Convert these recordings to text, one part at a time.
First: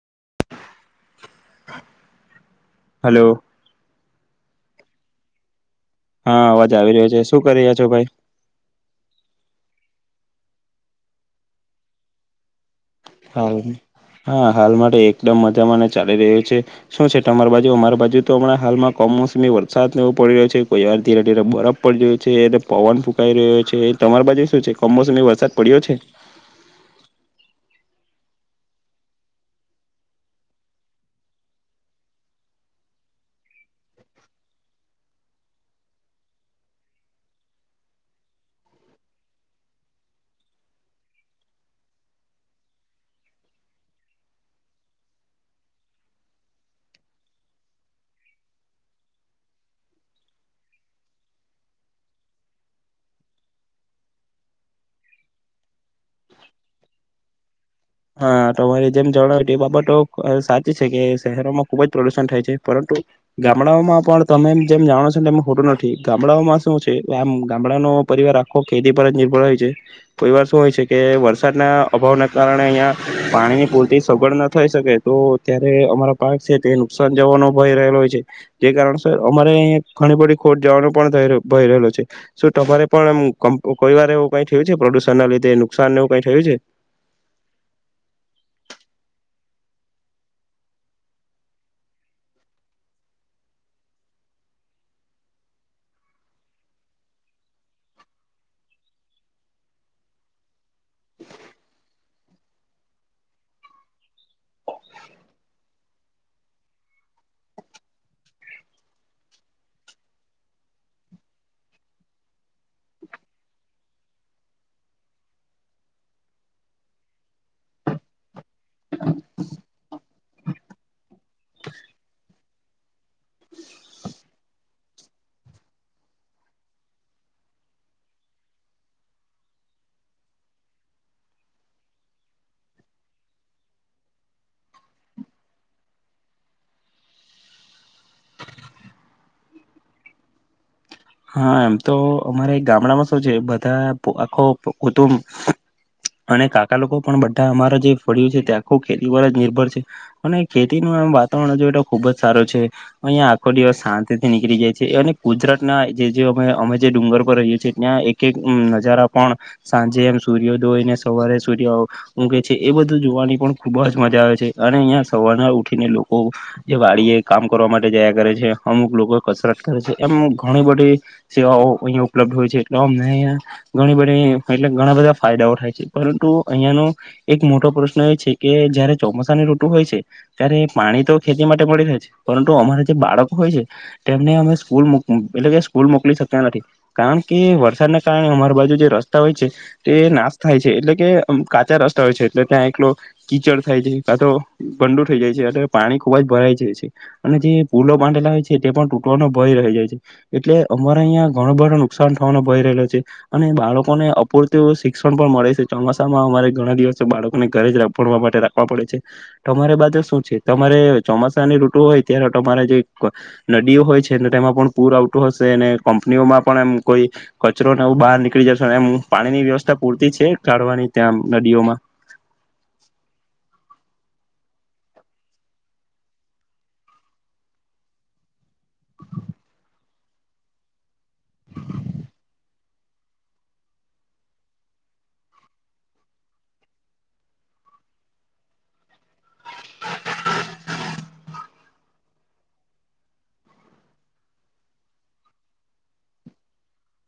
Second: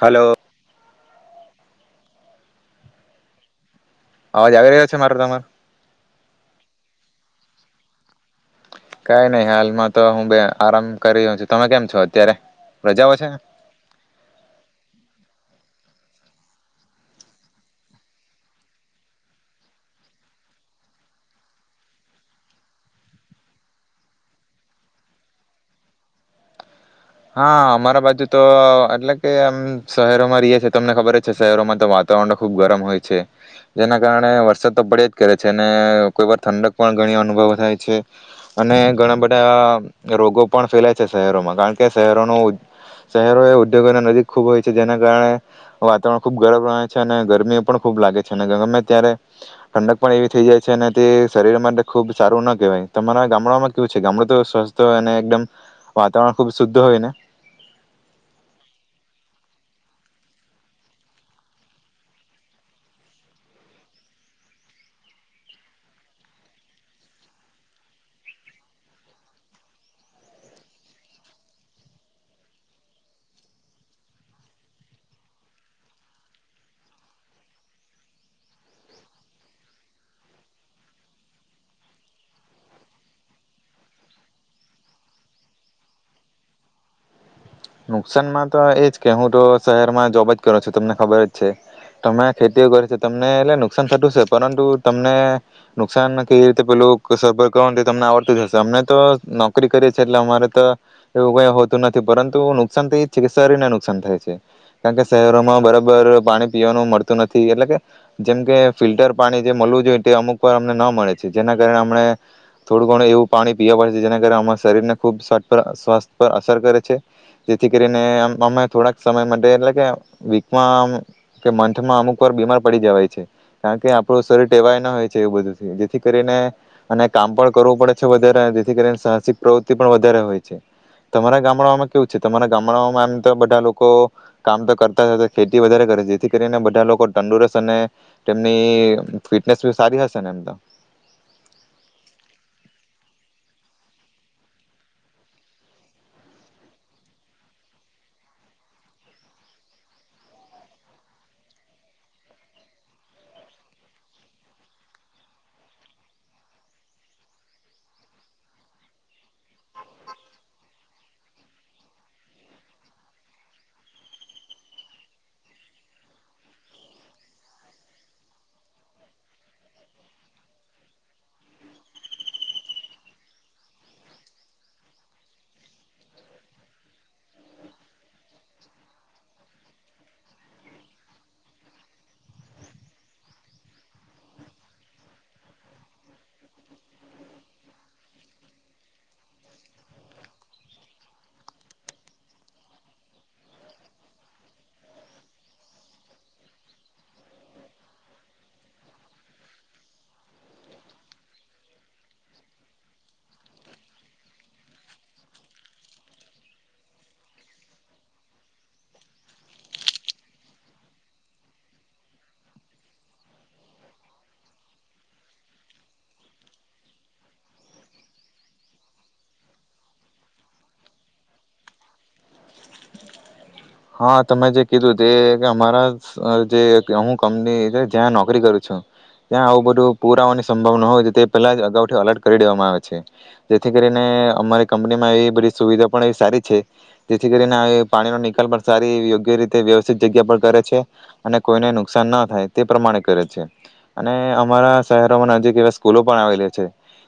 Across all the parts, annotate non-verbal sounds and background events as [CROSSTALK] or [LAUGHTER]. Hello hello અવાજ આવીી રહ્યો છે મારે તમાર હા અવાજ આવી રહ્યો છે શું કરી રહ્યા છો ભાઈ કઈ નહી હાલમાં તો હું બે આરામ કરી રહ્યો છું તમે કેમ છો અત્યારે રજાઓ છે હ હા હાલ માટે એકદમ મજામાંને ચાલી રહ્યો છે શું છે તમારી બાજુ અમારી બાજુ તો હમણાં હાલમાં કમોસમી વરસાદ નવો પડી રહ્યો છે કોઈ વાર ધીરે ધીરે બરફ પડી રહ્યો છે પવન ફૂંકાઈ રહ્યો છે તમારી બાજુ શું છે કમોસમી વરસાદ પડ્યો છે હા અમારા બાજુ તો એટલે કે આમ શહેરોમાં રહીએ છી તમને ખબર જ છે શહેરોમાં તો વાતાવરણ ખુબ ગરમ હોય છે જેના કારણે વરસાદ તો પડે જ કરે છે અને કોઈ વાર ઠંડક પણ ઘણી અનુભવ થાય છે અને ઘણા બધા રોગો પણ ફેલાય છે શહેરોમાં કારણ કે કે શહેરોનું શહેરો એ ઉદ્યોગો અને નજીક ખૂબ હોય છે જેના કારણે વાતાવરણ ખૂબ ગરબ રહે છે અને ગરમી પણ ખૂબ લાગે છે અને ગ ગમે ત્યારે ઠંડક પણ એવી થઈ જાય છે અને તે શરીર માટે ખૂબ સારું ના કહેવાય તમારા ગામડામાં કેવું છે ગામડું તો સ્વસ્થ હોય અને એકદમ વાતાવરણ ખૂબ શુદ્ધ હોના હા તમારે જેમ જણ એ બાબતો સાચી છે કે શહેરોમાં ખુબ જ પ્રદુષણ થાય છે પરંતુ ગામડાઓમાં પણ તમે જેમ જાણો છો એમ હોતું નથી ગામડાઓમાં શું છે આમ ગામડાનો પરિવાર આખો ખેતી પર જ નિર્ભર હોય છે પરિવાર શું હોય છે કે વરસાદના અભાવને કારણે અં પાણીની પૂરતી સગડ ના થઈ શકે તો ત્યારે અમારા પાક છે તે નુકસાન જવાનો ભય રહેલો હોય છે જે કારણ અમારે અં ઘણી બધડી ખોટ જવાનું પણ ભય રહેલો છે શ તમારે પણમ કોઈ વાર એવું કઈ થયું છે પ્રદુષણ ના લીધે નુકસાન એવું કઈ થયું છે નુકસાનમાં તો એજ કે હું તો શહેરમાં જોબ જ કરું છું તમને ખબર જ છે તમે ખેતીઓ કરો છેો તમને એટલે નુકસાન થતું છે પરંતુ તમને નુકસાન કેવી રીતે પેલું કરવા તમને આવડતું જ હશે અમને તો નોકરી કરીએ છીએ એટલે અમારે તો એવું કઈ હોતું નથી પરંતુ તો નુકસાન તો એ જ છે કે શરીરને નુકસાન થાય છે કારણ કે શહેરોમાં બરાબર પાણી પીવાનું મળતું નથી એટલે કે જેમ કે ફિલ્ટર પાણી જે મળવું જોઈએ તે અમુક વાર અમને ન મળે છે જેના કારણે અમને થોડું ઘણું એવું પાણી પીવા પડે છે જેના કારણે અમારા શરીરને ખૂબ સ્ સ્વાસ્થ્ય પર અસર કરે છે જેથી કરીને અમે થોડાક સમય માટે એટલે કે વીકમાં કે મંથમાં અમુક વાર બીમાર પડી જવાય છે કારણ કે આપણું શરીર ટેવાય ના હોય છે એવું બધું જેથી કરીને અને કામ પણ કરવું પડે છે વધારે જેથી કરીને સાહસિક પ્રવૃતિ પણ વધારે હોય છે તમારા ગામડા કેવું છે તમારા ગામડામાં એમ તો બધા લોકો કામ તો કરતા ખેતી વધારે કરે છે જેથી કરીને બધા લોકો તંદુરસ્ત અને તેમની ફિટનેસ સારી હશે ને એમ તો હા એમ તો અમારે ગામડામાં શું છે બધા પ આખો કુંટુંબ અને કાકા લોકો પણ બધા અમારા જે ફળ્યું છે તે આખું ખેતી ઉપર જ નિર્ભર છે, અને ખેતીનું એમ વાતાવરણ જોય તો ખુબ જ સારો છે. અહિયાં આખો દિવસ શાંતિ થી નીકળી જાય છે, અને ગુજરાત ના જે-જે અમે અમે જે ડુંગર પર રહીએ છીએ ત્યાં એક-એક નજારા પણ સાંજે એમ સૂર્યોદયને સવારે સૂર્ય ઊગે છે એ બધું જોવાની પણ ખૂબ જ મજા આવે છે, અને અહીંયા સવારના ઉઠીને લોકો જે વાડીએ કામ કરવા માટે જયા કરે છે મ, અમુક લોકો કસરત કરે છે, એમ ઘણી બધ ધી સેવાઓ અહી ઉપલબ્ધ હોય છે. એટલે અમને અહિયાં ઘણી બધી એટલે ઘણા બધા ફાયદાઓ થાય છે, પરંતુ અહિયાંનો એક મોટો પ્રશ્ન એ છે કે જયારે ચોમાસાની ઋતુ હોય છે, ત્યારે પાણી તો ખેતી માટે મળી રહે છે, પરંતુ અમારા જે બાળકો હોય છે તેમને અમે સ્કૂલ મૂક એટલે કે સ્કૂલ મોકલી શકતા નથી, કારણ કે વરસાદને કારણે અમારી બાજુ જે રસ્તા હોય છે તે નાશ થાય છે, એટલે કે કાચા રસ્તા હોય છે એટલે ત્યાં એકલો કીચડ થાય છે, કા તો ગંડુ થઈ જાય છે, એટલે પાણી ખુબ જ ભરાઈ જાય છે, અને જે પૂલો બાંધેલા હોય છે તે પણ તૂટવાનો ભય રહી જાય છે. એટલે અમારે અહીંયા ઘણો બધો નુકસાન થવાનો ભય રહેલો છે, અને બાળકોને અપૂરતું શિક્ષણ પણ મળે છે. ચોમાસામાં અમારે ઘણા દિવસથી બાળકોને ઘરે જ [UNINTELLIGIBLE] માટે રાખવા પડે છે. તમારે બાજુ શું છે? તમારે ચોમાસાની ઋટુ હોય ત્યારે તમારે જે નદીઓ હોય છે અને તેમાં પણ પૂર આઉ તું હશે ને કંપનીઓમાં પણ એમ કોઈ કચરો ને એવું બહાર નીકળી જશે એમ પાણીની વ્યવસ્થા પૂરતી છે કાઢવાની ત્યાં નદીઓમાં? હા તમે જે કીધું તે કે અમારા અહ જે કે હું કંપની જ્યાં નોકરી કરું છું, ત્યાં આવું બધું પૂર આવવાની સંભાવના હોય તો તે પહેલા જ અગાઉ થી અલર્ટ કરી દેવામાં આવે છે. જેથી કરીને અમારી કંપનીમાં એ બધી સુવિધા પણ એ સારી છે, તેથી કરીને અહિયાં પાણીનો નિકાલ પણ સારી એવી યોગ્ય રીતે વ્યવસ્થિત જગ્યા પર કરે છે, ‌ અને કોઈને નુક નુકસાન ના થાય તે પ્રમાણે કરે છે. અને અમારા શહેરોમાં નજીક એવા સ્કૂલો પણ આવેલી છે,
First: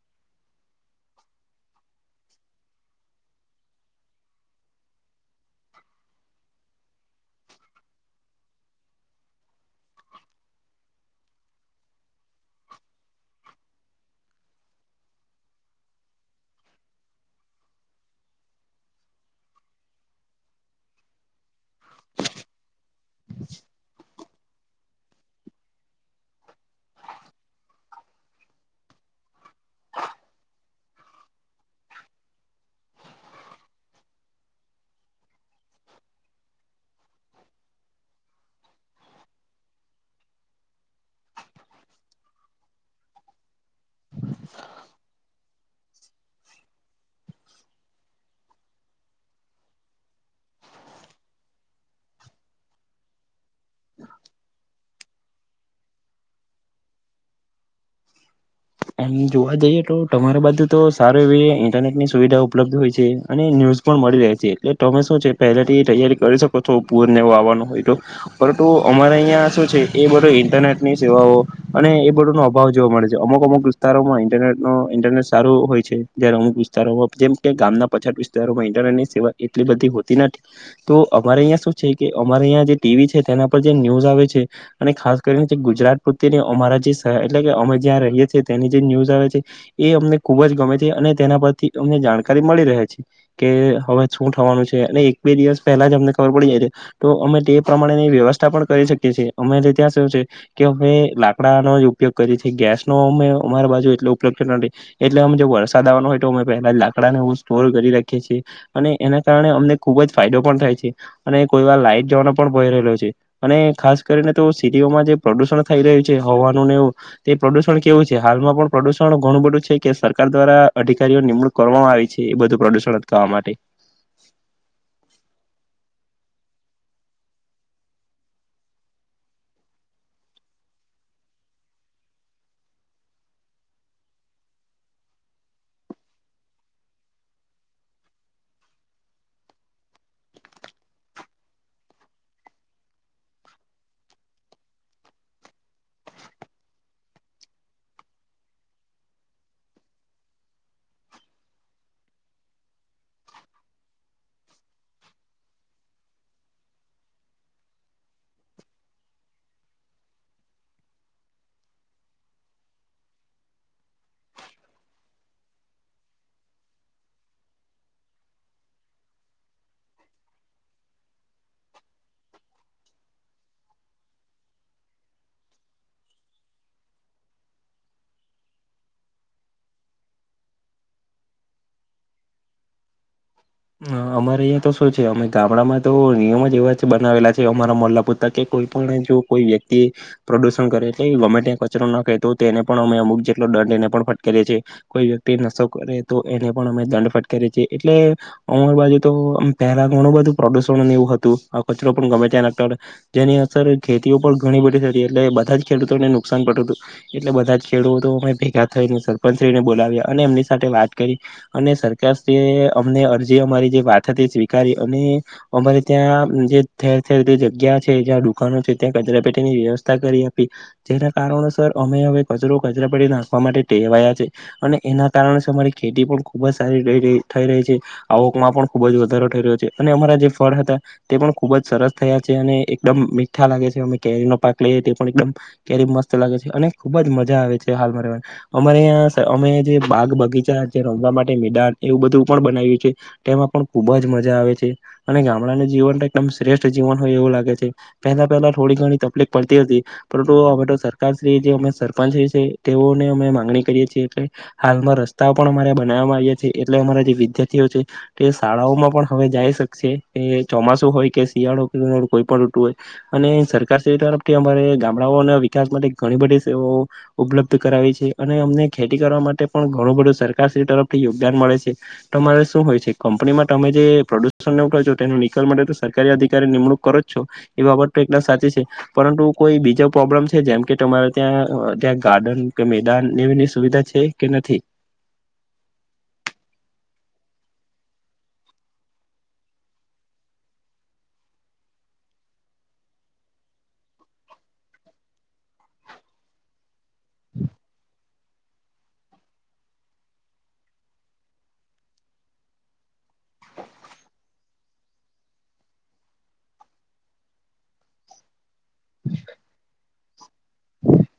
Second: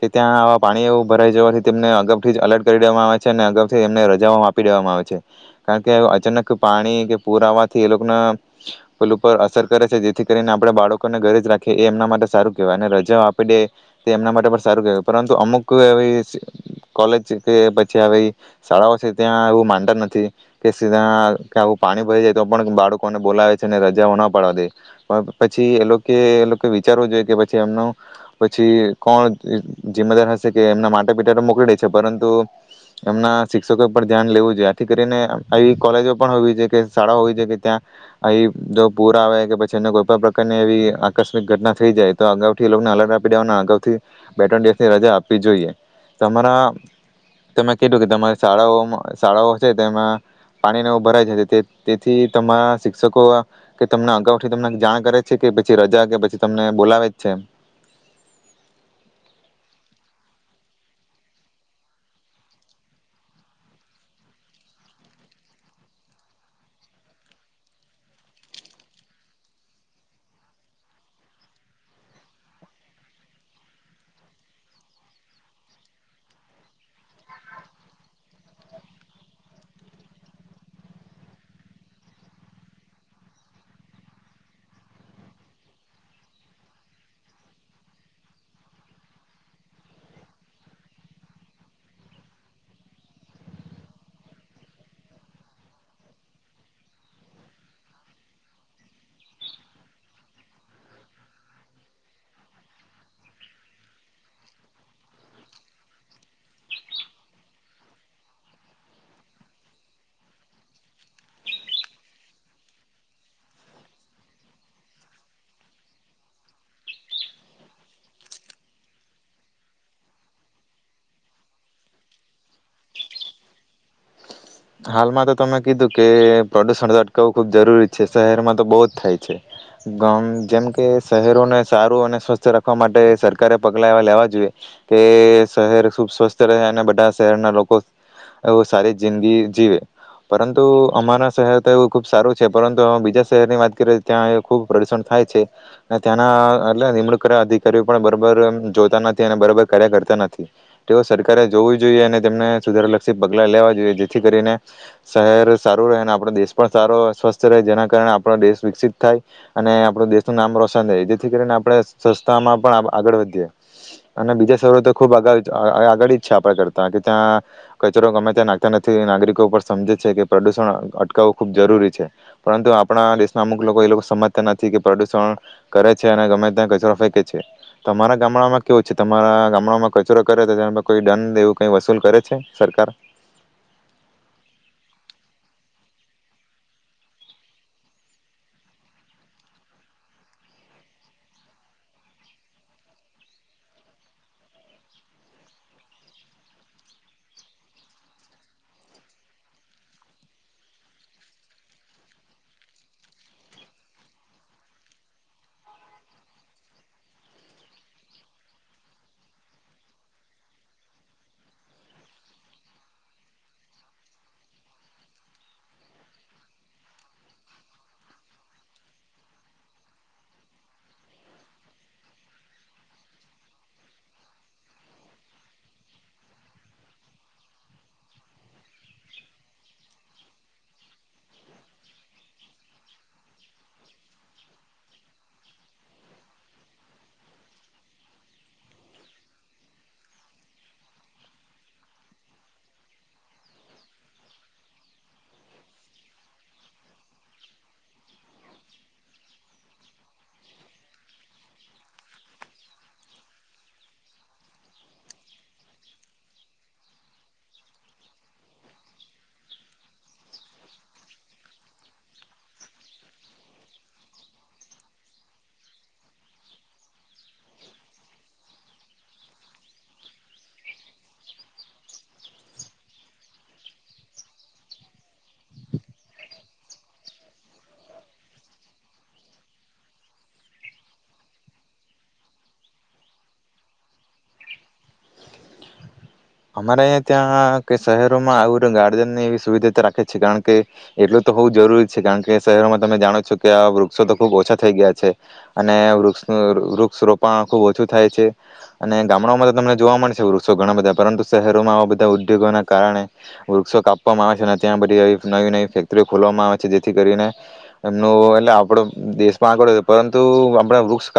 કે ત્યાં આવા પાણી એવું ભરાઈ જવાથી તેમને અગાઉથી જ અલર્ટ કરી દેવામાં આવે છે, અને અગાઉથી જ એમને રજાઓ આપી દેવામાં આવે છે, કારણ કે અચાનક ક પાણી કે પુર આવવાથી એ લોકને પેલ ઉપર અસર કરે છે, જેથી કરીને આપણે બાળકોને ઘરે જ રાખીએ એ એમના માટે સારું કહેવાય, અને રજા આપી દે તે એમના માટે પણ સારું કહેવાય, પરંતુ અમુક એવી સ કોલેજ કે પછી આવી શાળાઓ છે ત્યાં એવું માનતા નથી કે સીધા કે આવું પાણી ભરી જાય તો પણ બાળકોને બોલાવે છે, ને રજાઓ ના પાડવા દે, પણ પછી એ લોકએ એ લોકએ વિચારવું જોઈએ કે પછી એમનું પછી કોણ જિ જિમ્મેદાર હશે કે એમના માતા પિતા તો મોકલી દે છે. પરંતુ એમના શિક્ષકો પર ધ્યાન લેવું જોઈએ. આથી કરીને આવી કોલેજો પણ હોવી જોઈએ કે શાળાઓ હોવી જો કે ત્યાં આઈ જો પૂર આવે કે પછી એને કોઈ પણ પ્રકારની એવી આકસ્મિક ઘટના થઈ જાય તો અગાઉથી એ લોકને અલર્ટ આપી દેવાનું, અગાવથી બે ત્રણ દિવસની રજા આપવી જોઈએ. તમારા તમે કીધું કે તમારી શાળાઓમાં શાળાઓ છે તેમાં પાણીનો ભરાય છે, તે તેથી તમારા શિક્ષકો કે તમને અગાઉથી તમને જાણ કરે છે કે પછી રજા કે પછી તમને બોલાવે જ છે? એમ જોવા જઈએ તો તમારે બાજુ તો સારું એવી ઇન્ટરનેટ ની સુવિધા ઉપલબ્ધ હોય છે, અને ન્યૂઝ પણ મળી રહે છે. એટલે તમે શું છે પહેલેથી તૈયારી કરી શકો છો પૂરને એવો આવવાનો હોય તો, પરંતુ અમારે અહીંયા શું છે, એ બધો ઇન્ટરનેટ ની સેવાઓ અને એ બધો નો અભાવ જોવા મળે છે. અમુક-અમુક વિસ્તારોમાં ઇન્ટરનેટનો ઇન્ટરનેટ સારું હોય છે. જ્યારે અમુક વિસ્તારોમાં જેમ કે ગામના પછાત વિસ્તારોમાં ઇન્ટરનેટની સેવા એટલી બધી હોતી નથી, તો અમારે અહીંયા શું છે કે, અમારે અહીંયા જે ટીવી છે તેના પર જે ન્યૂઝ આવે છે, અને ખાસ કરીને જે ગુજરાત પ્રત્યેની અમારા જે સર એટલે કે અમે જ્યાં રહીએ છીએ તેની જે ન્યૂઝ આવે છે, એ અમને ખૂબ જ ગમે છે. અને તેના પરથી અમને જાણકારી મળી રહે છે કે હવે શું થવાનું છે, અને એક બે દિવસ પહેલા જ અમને ખબર પડી જાય છે તો અમે તે પ્રમાણેની વ્યવસ્થા પણ કરી શકીએ છેએ અમે એ ત્યાં શું છે કે હવે લાકડાનો જ ઉપયોગ કરીએ છીએ ગેસનો અમે અમારી બાજુ એટલે ઉપલબ્ધ નથી એટલે અ જો વરસાદ આવવાનો હોય તો અમે પહેલા લાકડાને એવુ સ્ટોર કરી રાખીએ છીએ. અને એના કારણે અમને ખુબ જ ફાયદો પણ થાય છે અને કોઈ વાર લાઈટ જવાનો પણ ભય રહેલો છે. અને ખાસ કરીને તો સિટીઓમાં જે પ્રદુષણ થઈ રહ્યું છે હવાનુંને એવું તે પ્રદુષણ કેવું છે જે હાલમાં પણ પ્રદુષણ ઘણું બધું છે કે સરકાર દ્વારા અધિકારીઓ નિમણૂક કરવામાં આવી છે એ બધું પ્રદુષણ અટકાવવા માટે હાલમાં તો તમે કીધું કે પ્રદુષણ અટકાવવું ખુબ જરૂરી છે. શહેરમાં તો બહુ જ થાય છે. ગ જેમ કે શહેરોને સારું અને સ્વસ્થ રાખવા માટે સરકારે પગલા એવા લેવા જોઈએ, કે શહેર ખુબ સ્વસ્થ રહે અને બધા શહેરના લોકો એ સારી જિંદગી જીવે પરંતુ અમારા શહેર તો એવું ખુબ સારું છે પરંતુ બીજા શહેરની વાત કરીએ ત્યાં ખૂબ પ્રદુષણ થાય છે. અને ત્યાંના એટ નિમણૂક કર અધિકારીઓ પણ બરાબર જોતા નથી, અને બરાબર કાર્ય કરતા નથી તેઓ સરકારે જોવું જોઈએ અને તેમને સુધારલક્ષી પગલાં લેવા જોઈએ. જેથી કરીને શહેર સારું રહે, અને આપણો દેશ પણ સારો સ્વસ્થ રહે, જેના કારણે આપણો દેશ વિકસિત થાય અને આપણ દેશનું નામ રોશન થાય જેથી કરીને આપણે સ્વચ્છતામાં પણ આગળ વધીએ અને બીજા શહેરો તો ખૂબ આગળ જ છે આપણે કરતા કે ત્યાં કચરો ગમે ત્યાં નાખતા નથી થી નાગરિકો ઉપ સમજે છે, કે પ્રદુષણ અટકાવવું ખૂબ જરૂરી છે. પરંતુ આપણા દેશના અમુક લોકો એ લોકો સમજતા નથી કે પ્રદુષણ કરે છે અને ગમે ત્યાં કચરો ફેંકે છે. તમારા ગામડામાં કેવું છે? તમારા ગામડામાં કચરો કરે તો તેના પર કોઈ દંડ એવું કઈ વસૂલ કરે છે સરકાર? હ અમારે અહીં તો શું છે અમે ગામડામાં તો નિયમ જ એવા જ બનાવેલા છે, અમારા મોલ્લા પુરતા કે કોઈ પણ જો કોઈ વ્યક્તિ પ્રદુષણ કરે એટલે ગવર્મેન્ટ કચરો નાખે તો તો એને પણ અમે અમુક જેટલો દંડ એને પણ ફટકારીએ છીએ કોઈ વ્યક્તિ નશો કરે તો એને પણ અમે દંડ ફટકારએ છીએ એટલે અમાર બાજુ તો પહેલા ઘણું બધું પ્રદુષણ એવું હતું, આ કચરો પણ ગમે ત્યાં નાખતા હતા જેની અસર ખેતીઓ પણ ઘણી બધી થતી, એટલે બધા જ ખેડૂતોને નુકસાન પડતું હતું. એટલે બધાં જ ખેડૂતો તો અમે ભેગા થઈને સરપંચશ્રીને બોલાવ્યા અને એમની સાથે વાત કરી અને સરકારશ્રી એ અમને જે અમારી જે વાત હતી સ્વીકારી, અને અમારે ત્યાં જે ઠેરઠેર જે જગ્યા છે જ્યાં દુકાનો છે, ત્યાં કચરા પેટીની વ્યવસ્થા કરી આપી જેના કારણોસર અમે હવે કચરો કચરાપેટી નાખવા માટે ટેવાયા છે. અને એના કારણસ અમારી ખેતી પણ ખૂબ જ સારી થઈ રહી છે. આવકમાં પણ ખૂબ જ વધારો ઠર્યો છે અને અમારા જે ફળ હતા તે પણ ખૂબ જ સરસ થયા છે અને એકદમ મીઠા લાગે છે. અમે કેરીનો પાક લઈએ તે પણ એકદમ કેરી મસ્ત લાગે છે. અને ખૂબ જ મજા આવે છે, હાલ મારે અમારે અમે જે બાગ બગીચા જે રમવા માટે મેદાન એવું બધું પણ બનાવ્યું છે. તેમાં પણ ખુબ જ મજા આવે છે અને ગામડાનું જીવન એકદમ શ્રેષ્ઠ જીવન હોય એવું લાગે છે. પહેલા પહેલા થોડી ઘણી તકલીફ પડતી હતી પરંતુ અમે તો સરકારશ્રી જે અમે સરપંચ છે. તેઓને અમે માંગણી કરીએ છીએ કે હાલમાં રસ્તા પણ અમારે બનાવવામાં આવીએ છીએ એટલે અમારા જે વિદ્યાર્થીઓ છે તે શાળાઓમાં પણ હવે જાય શકશે, એ ચોમાસું હોય કે શિયાળો કોઈ પણ ઋતુ હોય અને સરકારશ્રી તરફથી અમારે ગામડાઓના વિકાસ માટે ઘણી બધી સેવાઓ ઉપલબ્ધ કરાવી છે. અને અમને ખેતી કરવા માટે પણ ઘણું બધું સરકારશ્રી તરફથી યોગદાન મળે છે. તમારે શું હોય- કંપનીમાં તમે જે પ્રદુષણને કરો છો, તેનો નિકાલ માટે તો સરકારી અધિકારી નિમણૂક કરો જ છો, એ બાબત તો એકદ સાચી છે. પરંતુ કોઈ બીજો પ્રોબ્લેમ છે, જેમ કે તમારે ત્યાં ત્યાં ગાર્ડન કે મેદાન એવીની સુવિધા છે કે નથી? અમારે અહીં ત્યાં કે શહેરોમાં આવું ગાર્ડનની એવી સુવિધા રાખે છે. કારણ કે એટલું તો હોવુ જરૂરી છે. કારણ કે શહેરોમાં તમે જાણો છો, કે આ વૃક્ષો તો ખુબ ઓછા થઈ ગયા છે અને વૃક્ષનું વૃક્ષ રોપણ ખુબ ઓછું થાય છે. અને ગામડાઓમાં તો તમને જોવા મળે છે, વૃક્ષો ઘણા બધા પરંતુ શહેરોમાં આવા બધા ઉદ્યોગોના કારણે વૃક્ષો કાપવામાં આવે છે. અને ત્યાં બધી નવી નવી ફેક્ટરીઓ ખોલવામાં આવે છે. જેથી કરીને એમનું એટલે આપ દેશમાં પરંતુ તુ આપણા વૃક્ષ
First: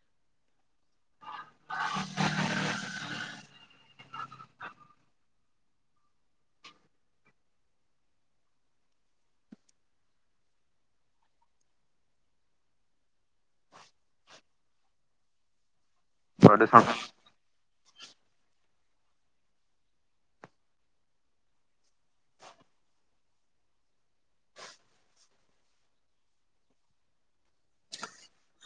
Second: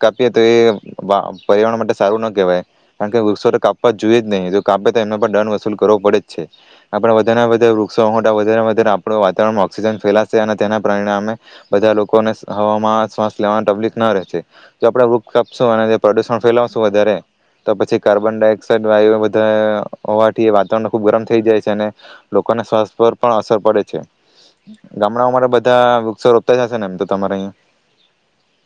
કાપ કાપીએ તો એ વા-પર્યાવરણ માટે સારું ન કહેવાય, કારણ કે વૃક્ષો તો કાપવા જોઈએ જ નહી કે જો કાપે તો એમને પર દંડ વસૂલ કરવો પડે જ છે. આપણે વધારેને વધારે વૃક્ષો મોટા વાવવા માટે વધારે આપણે વાતાવરણમાં ઓક્સિજન ફેલાશે અને તેના પરિણામે બધા લોકોને હવામાં શ્વાસ લેવાની તકલીફ ના રહેશે જો આપણે વૃક્ષ કાપશુ અને તે પ્રદુષણ પ્રદૂષણ ફેલાવશું વધારે તો પછી કાર્બન ડાયોક્સાઇડ વાયુ અઅઅ હોવાથી વાતાવરણ ખુબ ગરમ થઈ જાય છે. અને લોકોને શ્વાસ પર પણ અસર પડે છે. ગામડાઓમાં બધા વૃક્ષો રોપતા જશે ને એમ તો તમારે અહીંયા!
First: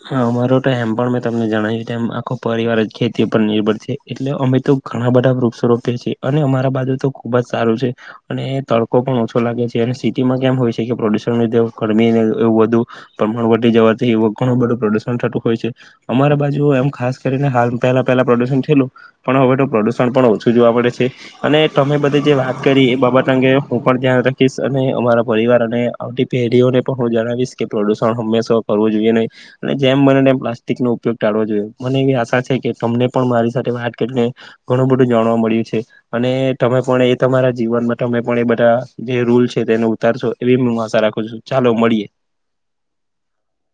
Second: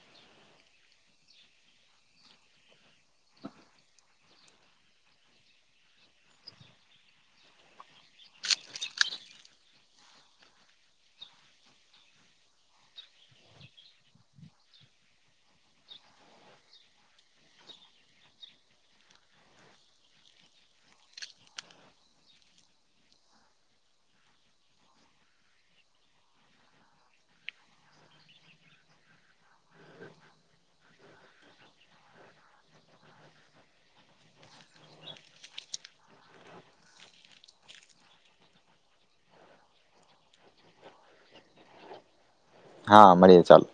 હ અમારો તો એમ પણ મેં તમને જણાવ્યું તેમ આખો પરિવાર જ ખેતી પર નિર્ભર છે એટલે અમે તો ઘણા બધા વૃક્ષ રોપી છીએ, અને અમારા બાજુ તો ખુબ જ સારું છે અને તડકો પણ ઓછો લાગે છે. અને સિટીમાં કેમ હોય છે કે પ્રદુષણ ગરમી એવું વધુ પ્રમાણ ઘટી જવાથી એવો ઘણું બધું પ્રદૂષણ થતું હોય છે અમારા બાજુ એમ ખાસ કરીને હાલ પહેલાં પહેલાં પ્રદૂષણ થયેલું પણ હવે તો પ્રદૂષણ પણ ઓછું જોવા મળે છે અને તમે બધી જે વાત કરી એ બાબત અંગે હું પણ ધ્યાન રાખીશ અને અમારા પરિવાર અને આવતી પેઢીઓને પણ હું જણાવીશ કે પ્રદૂષણ હંમેશા કરવું જોઈએ નહીં. અને જેમ બને પ્લાસ્ટિકનો ઉપયોગ ટાળવો જોઈએ મને એવી આશા છે કે તમને પણ મારી સાથે વાત કરીને ઘણું બધું જાણવા મળ્યું છે અને તમે પણ એ તમારા જીવનમાં તમે પણ એ બધા જે રૂલ છે તેને ઉતારશો એવી હું આશા રાખું છું, ચાલો મળીએ. હા મળીએ ચાલ.